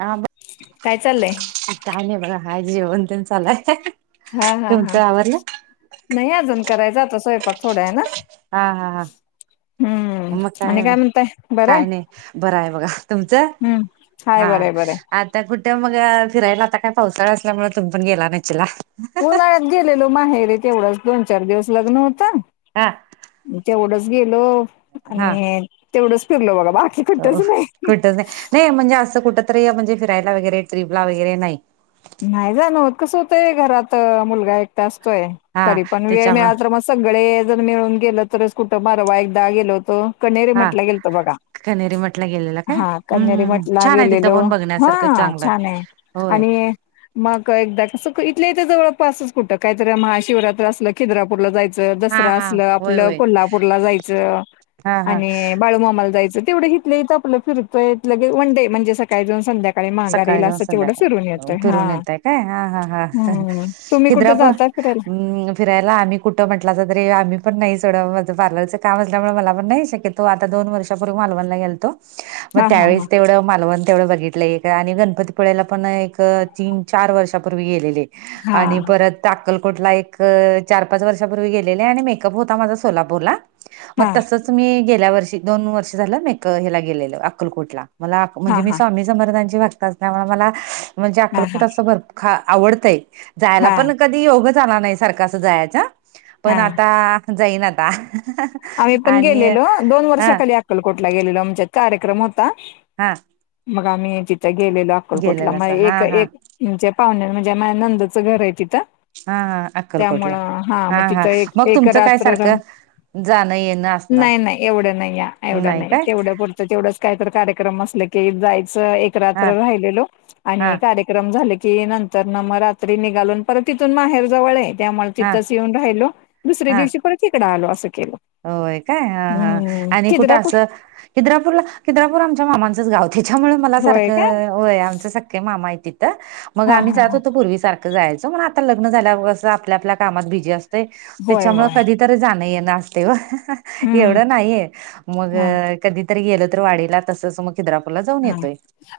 हा काय चाललंय? काय नाही बघा हाय जेवन तेन चालूय. हा हा हा तुमचं आवरलं नाही अजून करायचं आता स्वयंपाक थोड्या वेळानं. हा हा हा. मग आणि काय, म्हणताय बरं आहे काय नाही बरं आहे बघा तुमचं? हम्म हा हाय बरंय बरंय आता कुठे मग फिरायला आता काय पावसाळा असल्यामुळे मग तुम्ही पण गेला नशीला? उन्हाळ्यात गेलेलो माहेरी तेवढंच दोन चार दिवस लग्न होत. हां. तेेवढच गेलो हा आणि तेवढच फिरलो बघा बाकी हो कुठ नाही, नाही म्हणजे असं कुठ तरी म्हणजे फिरायला वगैरे ट्रिपला वगैरे नाही? नाही जाण व्हत कसं होतय घरात मुलगा एकटा असतोय हा तरी पण वेळ त्याच्यामुळं मिळाला तर मग सगळे जण मिळून गेल तरच कुठं परवा एकदा गेलो होतो कनेरीे हा मठला गेलतो बघा. कनेरी मठला गेलेला काय हा कनेरी हम्म मठला छान आहे तिथं गेलेलो, पण बघण्यासारखं हा चांगलं आहे छानय होय आणि मग एकदा कसं इथल्या इथेच जवळपासच कुठं काहीतरी महाशिवरात्र असलं खिद्रापूरला जाय च हा दसरा हा असलं होय आपलं होय कोल्हापूरला जायचं. हा हा आणि बाळूमामाला जायचं तेवढं हि इथल्या इथ आपलं फिरतोय लगेच वंडे म्हणजे सकाळी जाऊन संध्याकाळी सकाळी माघारीला जाऊन असं तेवढं संध्याकाळी. फिरून येतोय हा फिरून येताय काय हा हा हा हम्म तुम्ही कुठे खिद्रापूर जाता फिरायला फिरायला आनि कुठं म्हटलासा तरी आम्ही पण नाही सोडा माझं पार्लर च काम असल्यामुळे मला पण नाही शक्य तो आता दोन वर्षापूर्वी मालवणला गेलतो मग हा हा त्यावेळेस तेवढं मालवण तेवढं बघितलंय आणि गणपती पुळ्याला पण एक तीन चार वर्षापूर्वी गेलेले आणि हा परत त्या अक्कलकोटला एक चार पाच वर्षापूर्वी गेलेले आणि मेक-अप होता माझा सोलापूरला मग हा तसच मी गेल्या वर्षी दोन वर्ष झालं मेक हेला गेलेलं अक्कलकोटला. मला हा म्हणजे मी हा स्वामी समर्थांची भक्त असल्यामुळे मला म्हणजे हा हा अक्कलकोट असं भर खा आवडतंय जायला हा पण कधी योगच आला नाही सारखं अस जायाचा. पण हा आता जाईन आता आम्हीपण आणि गेलेलो, दोन हा वर्षाखाली अक्कलकोटला गेलेलो, आमच्यात कार्यक्रम होता. हा. मग आम्ही तिथं गेलेलो अक्कलकोटला गेलेला अस मग हा एक हा म्हणजे पाहुणे म्हणजे माया नंदचं घर आहे तिथं. हा हा अक्कलकोटला त्यामुळं हा मग हा तिथं एक मग, एक तुमच काय रात्र राहून सारखं जाणं येणं? असणार नाही नाही एवढं नाही या एवढं नाही तेवढं पुरत तेवढच काही तर कार्यक्रम असल की, जायचं एक हा रात्र राहिलेलो हा आणि कार्य क्रम झाले की, नंतर ना मग रात्री निघालो, परत तिथून माहेर जवळ आहे. त्यामुळे हा तिथंच येऊन राहिलो. दुसऱ्या हा दिवशी परत इकडं आलो असं केलो. होय काय? हा हा, आणि कुठं खिद्रापूर असं खिद्रापूरला? खिद्रापूर आमच्या मामांचंच गाव. त्याच्यामुळे मला होय का सारखं, होय, आमचं सख्खे मामा आहे तिथं. मग हा आम्ही हा जात होतो पूर्वी सारखं जायचो, पण आता लग्न झाल्यावर कस आपल्या आपल्या कामात बिझी असतंय. होय त्याच्यामुळं होय कधी तर जाणं येणं असतय ओ हम्म एवढं नाहीये, मग हा कधीतरी गेलो तर वाडीला तसं मग खिद्रापूरला जाऊन हा येतोय.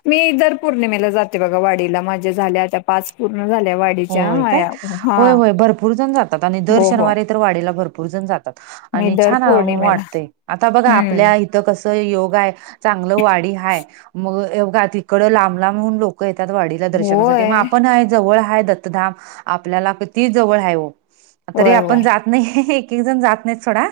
मी दर पौर्णिमेला जाते बघा वाडीला. माझ्या झाल्या आता पाच पूर्ण झाल्या वाडी होय काय? च्या [unintelligible] होय होय भरपूर जण जातात आणि दर हो शनिवारी तर वाडीला भरपूर जण जातात. मी आणि दर छान पौर्णिमेला वाटते. आता बघा हम्म आपल्या इथं कस योगा हाय, चांगलं वाडी हाय. मग या त इकडं लांब लांबून लोकं येतात वाडीला दर्शनासाठी, होय मग आपण हाय जवळ हाय आपल्याला किती जवळ हाय हो तरी होय होय आपण जात नाही एक एक जण जात नाही सोडा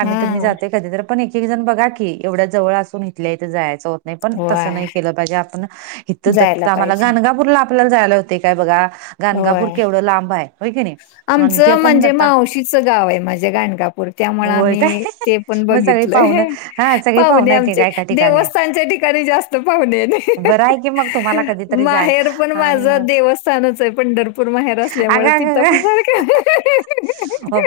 आम्ही तुम्ही हम्म जाते कधी तर पण एक एक जण बघा की, एवढ्या जवळ असून इथल्या इथे जायचं होतं नाही पण तसं होय नाही केलं पाहिजे. आपण इथं जायला दत्त आम्हाला पाहिजे गाणगापूरला आपल्याला जायला होते काय बघा, गाणगापूर होय केवढं लांब आहे होय की नाही. आणि ते आमचं पण म्हणजे आता मावशीचं गाव आहे माझ्या गाणगापूर त्यामुळे होय काय आम्ही ते पण मग सगळी पाहुणं बघितलंय. हा सगळी पाहुणे पाहुणं येते आमचे का एका ठिकाणी देवस्थानच्या ठिकाणी जास्त पाहुणे आहेत. बरं आहे की मग तुम्हाला कधीतरी माहेर पण जायला माझ आणि देव स्थानच आहे. पंढरपूर माहेर असल्यामुळ अग तिथे अग पण सारा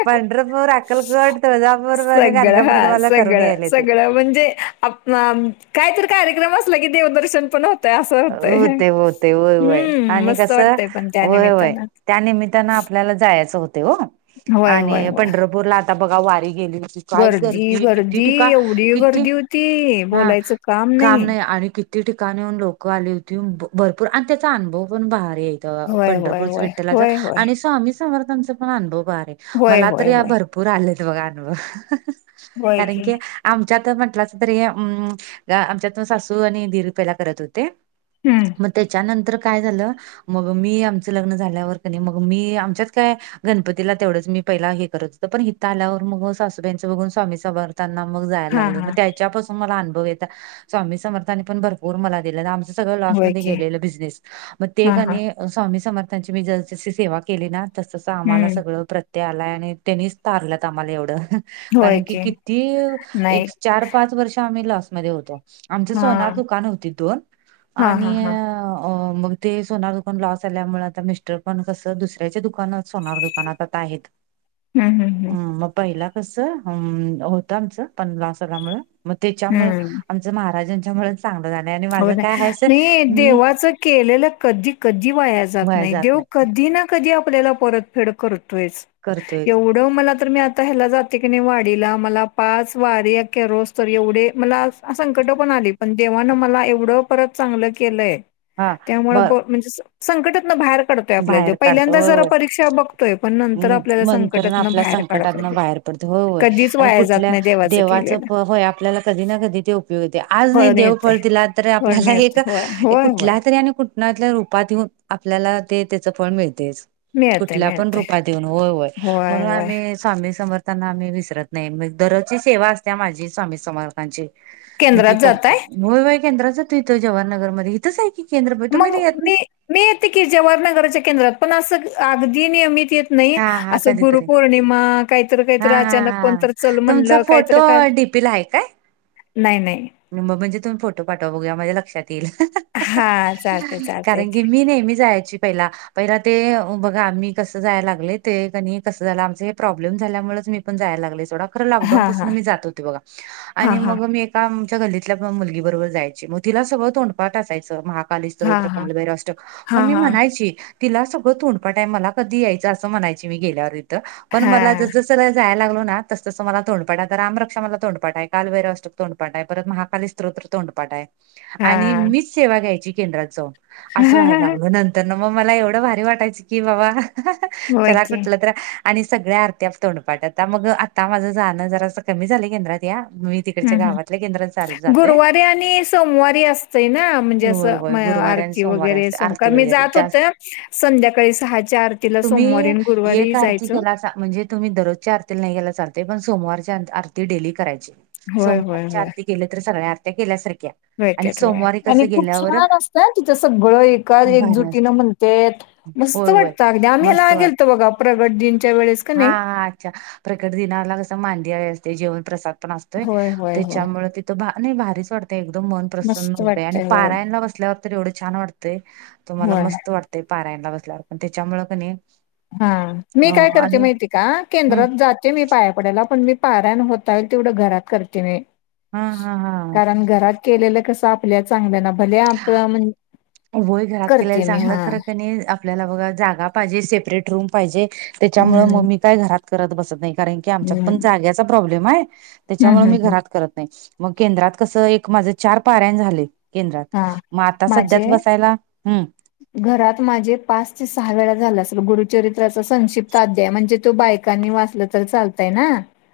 पंढरपूर अक्कलकोट तुळजापूर आणि सगळं गाणगापूर हा तुम्हाला करून सगळं यायला ते सगळं म्हणजे आपलं काय तर कार्यक्रम असल की, देवदर्शन पण तर असं होतय. होते होते होय होय हं, आणि मस्त कसं वाटतंय पण त्या होय होय निमित्तानं. त्या निमित्तानं आपल्याला जायचं होते हो होय होय आणि होय. पंढरपूरला आता बघा वारी गेली होती काय गर्दी? किती ठिकाणी किती हा काम नाही आणि कि ती ठिकाणी हुन लोकं आली होती. भरपूर आणि त्याचा अनुभव पण भारीय. होय होय पंढरपूरच होय विठ्ठलाच होय होय आणि स्वामी समर्थांचा पण अनुभव भारीय. होय मला होय तरी या होय भरपूर आलेत बघा अनुभव. कारण की आमच्यात म्हंटलंच तरी अ आमच्यात सासू आणि दीर पाहिला करत होते. हम्म. मग त्याच्यानंतर काय झालं, मग मी आमचं लग्न झाल्यावर क ने मग मी आमच्यात काय गणपतीला तेवढंच मी पहिला हे करत होतं, पण हित आल्यावर मग सासूबाईंचं बघून स्वामी समर्थ ना मग जायला हा लागले. हा त्याच्यापासून मला अनुभव येता. स्वामी समर्थानी भरपूर मला दिलय. आम सगळ लॉस् होय मध्ये की गेलेला बिझनेस. मग ते हा हा कनी स्वामी समर्थांची मी जसं जशी सेवा केली ना तस आम्हाला हम्म सगळं प्रत्यय आलाय, आणि त्यांनीच तारल्यात आम्हाला एवढं. कारण की किती नाही एक चार-पाच वर्ष आम्ही लॉसमध्ये होतो. आमची हा सोनार दुकान होती दोन. हा आणि [inaudible] अ मग ते सोनार दुकान लॉस झाल्यामुळे, आता मिस्टर पण कसं दुसऱ्याच्या दुकानात सोनार दुकानात आता आहेत. [inaudible] हम्म मग पहिलं कसं हं होतं आमचं, पण लॉस झाल्यामुळ मग त्याच्यामुळे हम्म आमच महाराजांच्यामुळे चांगलं झालं. आणि हो माझं काय नाही. आहे असं नाही मी देवाचं केलेलं कधी कधी वाया जात नाही, देव कधी ना कधी आपल्याला परतफेड करतोय. करतोय. एवढ मला तर मी आता ह्याला जाते की नाही वाडीला, मला पाच वाऱ्या करोस्तवर एवढे मला संकट पण आली. पण देवान मला एवढं परत चांगलं केलंय. हा त्यामुळे बर म्हणजे संकटात न बाहेर पडतय आपल्या तो. बाहेर काढतो पहिल्यांदा होय जरा होय परीक्षा बघतोय. तोय, पण नंतर आपल्याला ना संकटातन आपल्या बाहेर संकटातन काढतोय, बाहेर पडते होय होय कधीच आणि वाया जात कुठल्या नाही देवाचं केलेलं. होय आपल्याला कधी ना कधी ते उपयोग येतय. आज नाही देव फळ दिला तर मग तर फळ आपल्याला एक मिळतंय होय होय होय कुठला तरी आणि कुट् टल्या तर रूपात येऊन, आपल्याला ते त्याच फळ मिळतय. मिळतंय मिळतय. देऊन हो होय, म्हणून आमी स्वामी र्समर्थांना आम्ही विसरत नाई. मी दररोजची सेवा असत्या माझी स्वामी समर्थ ची मी केंद्रात ती जाताय करतोय. होय होय केंद्रात जातोय इथ जवाहरनगरमधी. इथच हाय की केंद्र पण मग तुम्ही नाई येत. मी मी येते की जवाहर नगराच्या केंद्रात, पण असं अगदी नियमित येत नई हा हा असं कधीतरी गुरुपौर्णिमा, काईतर हा काईतर हा अचानक कोणतर चल म्हणलं काईतरी काय पिल हाय. नाय नाय. मग म्हणजे तुम्ही फोटो पाठवा बघूया, माझ्या लक्षात येईल. हां, चालतंय, चालतंय कारण की मी नेहमी जायाची पहिला. पहिला ते बघा आम्ही कसं जाया लागले, ते कनी कसं झालं आमच हे प्रॉब्लेम झाल्यामुळच मी पण जाया लागले सोडा, खरं लॉकडाऊन हां, पासन हां. मी जात होती बघा. हां, आणि हां. मग मी एका गल्लीतल्या मुलगी बरोबर जायची. मग तिला सगळ तोंडपाठ असायचं, महा हां, कालीस्तोत्र, हां. कालभैरवाष्टक मग मी हां, म्हणायची. तिला सगळं तोंडपाटाय, मला कधी यायचं असं म्हणायची मी गेल्यावर तिथं. पण मला हां. जसं जाय लागलो ना तसं तसं मला तोंडपाठ हाय. आता रामरक्षा मला तोंडपाठाय. कालभैरवाष्टक तोंडपाठाय. परत महाकालीस्रोत्र तोंडपाठाय. हां, आणि हां. मीच सेवा घ्यायची केंद्रात जाऊन. असं व्हाय लागल, नंतर न मग मला एवढं भारी वाटायच, की बाबा होय चला की. कुटलं तर आणि सगळ्या आरत्या तोंडपाटायत. मग आता माझं जाणं जरासं कमी झालंय केंद्रात या, मी हं, तिकडच्या हं. गावात गुरुवारी आणि सोमवारी असतय ना, म्हणजे होय असं होय मग गुरुवारी आणि आरती सोमवारी वगैरे असते तेन आरती कारण मी वगैरे जात होते. जास्त संध्याकाळी सहाच्या आरतीला सोमवारी तुम्ही अन् गुरुवारी एक आरती जायचं. केलासा म्हणजे तुम्ही दरोजच्या आरतीला नाई गेला चालतय. पण सोमवारची आर् आरती डेली करायची. होय, सोमवार होय, केलं तर सगळ्या आरत्या केल्या-सारख्या आणि भेटत व्हय. सोमवारी आणि कसं खूप गेल्यावर छान असतं अं तिथं सगळं एका भारी एकजुटीनं असते म्ह तेत मस्त होय होय वाटत अगदी आम्ही मस्त हयाला वाट गेलतो, बघा प्रगट दिनच्या वेळेस का हा नाई हा अच्छा प्रकट दिनाला कसं मांदियाळी असते, जेवण प्रसाद पण असतोय. होय होय होय. पळ तिथं भा नई भारीच वाटते, एकदम मन प्रसन्न मस्त होतय आणि वाटतंय होय पारायनला बसल्यावर तर एवढं छान वाटतंय, तुम्हाला होय मस्त वाटतंय, पारायणला बसल्यावर पण त्याच्यामुळं क नी हा, मी काय करते माहिती का? हम्म केंद्रात जात ते मी पाया पडायला, पण मी पारायण होता-ये तेवढं घरात करते मी. हा हा कारण घरात केलेलं कस आ पल्या चांगल्या ना भल्या हा आपल्या म्हण, होय घरात केलेलं करते मी चांगलं हा. खरं कणी आपल्याला बघा जागा पाहिजे, सेपरेट रूम पाहिजे, त्याच्यामुळ मग हम्म मी काय घरात करत बसत नाई. कारण की आमच्यात हम्म पण जाग्याचा प्रॉब्लेम हाय, त्याच्यामुळं हम्म मी हम्म हम्म घरात करत नाई. मग केंद्रात कसं, एक माझं चार पारायन झाले केंद्रात, हा म आता माझे सध्यात बसायला हम्म. घरात माझे पाच ते सहा वेळा झाला असेल, गुरुचरित्राचा संक्षिप्त अध्याय म्हणजे तो बाय कांनी वाचलं तरी चालतंय ना,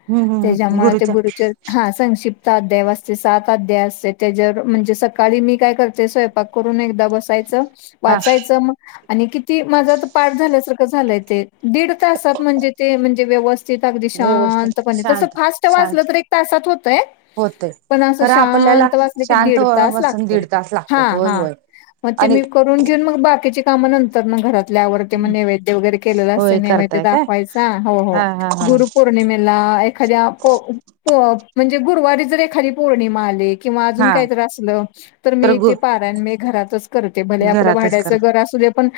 हम्म हम्म हम्म. त्याच्यामुळं ते गुरुच्या गुरुचरी हां संक्षिप्त अध्याय वाचते, सात अध्याय असते त्याज्यावर म्हणजे सकाळी मी काय करते, स्वयपाक करून एकदा बस सायचं हा वाचायचं म आणि किती माझं आता पाठ झाल्या-सारखं झालंय ते दीड तासात म्हणजे ते म्हणजे व्यव स्तित अगदी व्यवस्थित शांतपणे तसं शांत फास्ट वाचलं शांत तर एक तासात होतय होतय पण असं खरं आपल्याला शांत वाचलं की, शांत दिड व- तास बसून लागतोय दीड तास हा- लागतात होय हा. होय मग ते आणि मी करून घेऊन मग बाकीचे काम नंतर मं घरात. तिला आवडते म्हणे नैवेद्य वगैरे केलेलं होय असं नैवेद्य करताय काय दाखवायचा हो- हो. हा हा हा गुरु पौ र्णिमेला एखाद्या पं- पं म्हणजे गुरुवारी जर एखादी पौर्णिमा आली किंवा अजून हा काहीतरी असलं तर मी तेे पारायन मी घरातच कर ते भले आपलं घरातच कर भाड्याचं घर असू दे, पण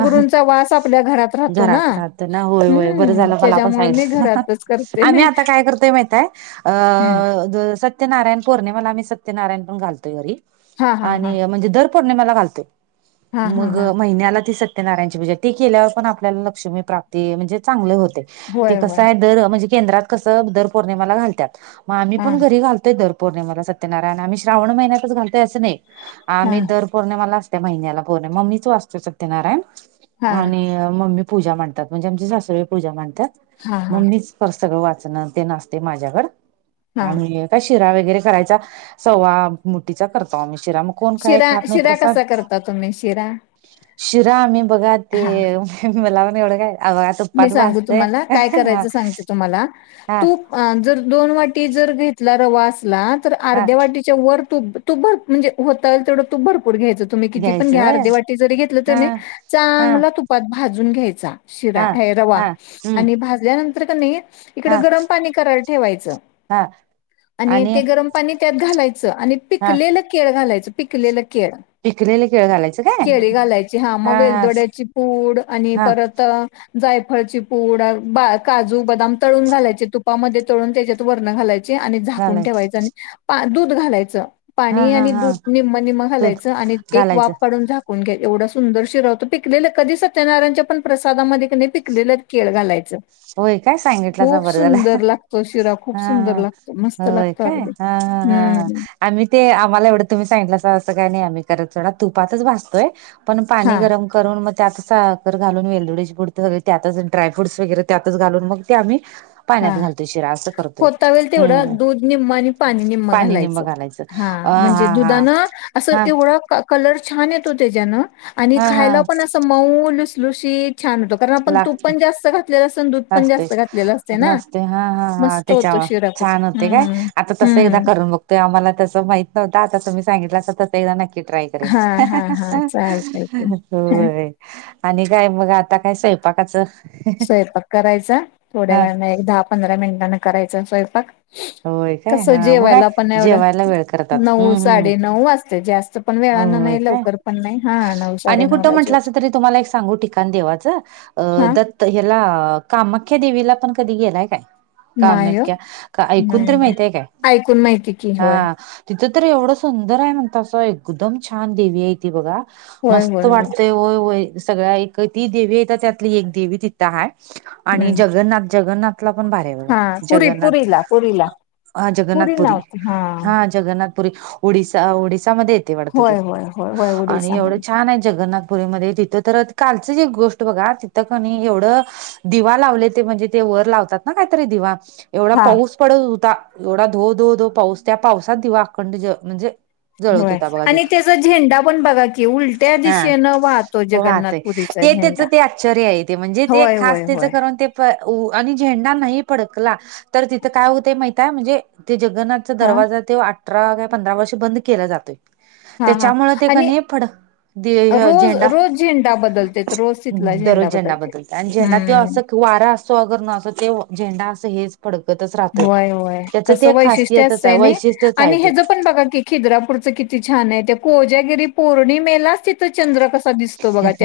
हा वास आपल्या घरात राहतो ना. त ना होय- होय बरं हम्म झालं, मला पण त्याच्यामुळे मी सांगितल. घरातच करते आम्ही हम्म आता काय करतोय माहितय अं [unintelligible] सत्यनारायण पौर्णिमाला आम्ही सत्यनारायण पण घालतोय घरी हा हा हा आणि म्हणजे दर पौर्णिमाला घालतोय. हा हा मग हा महिन्याला ती सत्यनारायची पूजा ती केल्यावर पण आपल्याला लक्ष्मी प्राप्ती म्हणजे चांगली होते, ते होय होय कसं आहे दर म्हजे केंद्रात कसं दर पौर्णिमाला घालत्यात, मग आम्ही हा पण घरी घालतोय दर पौर्णिमाला सत्यनारायण आम्ही श्रावण महिन्यात घालतोय असं नाही, हा आम्ही दर पौर्णिमाला त्या महिन्याला [unintelligible] मग मीच वाचते सत्यनारायण हा आणि मग मी पूजा मांडतात, म्हणजे आमचे सासरे पूजा मांडतात, हा मग हा मीच पर सगळं वाचणं ते सगळं ते नसते माझ्यावर हा आणि शिरा वगैरे करायचा, सवा मुठीचा परताळणी शिरा कोण काय शिरा खात नाही शिरा प्रसाद कसा करता तुम्ही शिरा शिरा आम्ही बघा हा ते, मला पण एवढं काय आ बघा मी तुप्पात सांगते भाजतय तुम्हाला काय हा करायचं सांगते तुम्हाला. हा तूप अ जर दोन वाटी जर घेतला रवा असला तर हा अर्ध्या वाटी चंवर तुप, तुप भा म्हणजे होता होईल तेवढं तुप भरपूर घ्यायचं. तुम्ही किती पण घ्यायचं घ्या, होय अर्धे वाटी जरी घेतलं हा तुम्हे चांगल तुपात भाजून घ्यायचा. शिरा हं. हे रवा आणि भाजल्यानंतर कणी हा इकडं गरम पाणी करायला ठेवायचं हा आणि ते गरम पाणी त्यात घालायचं आणि हा पिकलेलं केळ घालायचं पिकलेलं केळ पिकलेले केळ घालायचं काय केळी घालायची हा मग वेलदोड्याची पूड आणि हा परत जायफळची पूड काजू बदाम तळून घालायचे तुपामध्ये तळून त्याच्यात वरणं घालाय आणि झाकून घालायचं ठेवायच आणि पा दूध घालायचं हा पाणी हा आणि हा दूध निम्म निम्म दूध घालायचं आणि एक घालायचं वाफ काढून झाकू न एवढ सुंदर शिरा होतो पिकलेलं कधी सत्यनारायच्या पण प्रसादामध्ये पिकलेलं केळ घालायचं होय काय सांगितलासा खूप बरं झालं सुंदर लागतो शिरा खूप हा सुंदर लागतो हा मस्त होय लागतो काय अगदी हा हा हा हा हम्म आम्ही ते आम्हाला एवढं तुम्ही सांगितलासा असं काही नाही आम्ही करत सोडा तुपातच भाजतोय पण पाणी हा गरम करून मग त्यातच साखर घालून वेलदोडीची पूड ते सगळं त्यातच ड्रायफ्रुट्स वगैरे त्यातच घालून मग ते आम्ही पाण्यात हा घालतोय शिरा असं करतोय होता होईल हम्म तेवढं दूध निम्म आणि पाणी निम्म पाणी निम्म घालायचं. हा अ म्हणजे हा दुधानं असं हा एवढं कलर छान येतो त्याच्यान आणि हा खायला हा पण असं मऊ लसलुशीत छान होतो. कारण आपण तूप लागतय पण जास्त घातलेलं असत आणि दूध पण जास्त घातलेलं असतं म असते हा हा हा त्याच्यावर खूप छान होते काय हम्म आता तस एकदा हम्म कर मग ते आम्हाला तसं माहित नव्हत आता तुम्ही सांगितला अस एकदा नक्की ट्राय करीन हा हा हा चालतंय की हं होय आणि काय मग आता काय स्वयंपाकाचं स्वयंपाक करायचा थोड्या वेळानं एक दहा पंधरा मिनिटांने करायचा स्वयंपाक होय काय कसं हा मग काय जेवायला पण एवढं जेवायला वेळ करतात नऊ हम्म हम्म साडेनऊ वाजते जास्त पण वेळानं होय नाही काय लवकर पण नाही हा नऊ आणि साडेनऊ कुठं ला म्हटलासा जेवतो तरी तुम्हाला एक सांगू ठिकाण देवाचं अ हा दत्त ह्याला कामाख्या देवीला पण कधी गेलाय काय? नाही ओ कामाख्या का ऐकून नाही तरी नाही माहितिये काय? ऐकून माहिती की होय हा तिथं तर एवढं सुंदर आहे म्हणतासा एकदम छान देवी आहे ती बघा होय होय मस्त वाटतय होय होय सगळ्या एक ती देवी येत्या त्यातली एक देवी तिथं थं हाय आणि हम्म जगन्नाथ जगन्नाथला पण भारी हाय हा बघा पुरी जगन्नाथ पुरीला पुरीला हा पुरी जगन्नाथपुरी नव्हती हा जगन्नाथपुरी ओडिसा ओडिसामध्ये ये वाटत ते होय होय होय होय आणि एवढं उडीसामध्ये छान आहे जगन्नाथ पुरीमध्ये तिथं तर कालचं एक गोष्ट बघा तिथं कणी एवढं दिवा लावले ते म्हणजे ते वर लावतात ना काहीतरी दिवा एवढा हा पाऊस पडत होता एवढा धो धो धो पाऊस त्या पावसात दिवा अखंड ज म्हणजे जळत होय होता बघा आणि दिव त्याचा झेंडा पण बघा की उलट्या दिशेनं वाहतो जगन्नाथ हे त्याचं ते आश्चर्य आहे ते म्हणजे ते होय खास होय त्याचं होय कारण ते आणि झेंडा नाही फडकला तर तिथं काय होतय माहिताय म्हणजे ते जगन्नाथ हा दरवाजा ते अठरा काय पंधरा वर्ष बंद केला जातोय हा हा त्यांच्यामुळे ते आणि कनी फड रोज झेंडा रोज झेंडा बदलतेत रोज तिथला दररोज झेंडा बदलतेत बदलतोय आणि झेंडा ते हम्म असं त वारा असतो अगर न असत ते झेंडा असं हेच फडकतच राह होय कसं वैशिष्ट्य आहे असतंय नाही वैशिष्ट्यच आहे आणि हेच ते पण आणि हचं पण बघा की खिद्रापूरचं किती छान आहे त्या कोजागिरी पौर्णिमेलाच तिथं चंद्र कसा दिसतो बघा त्या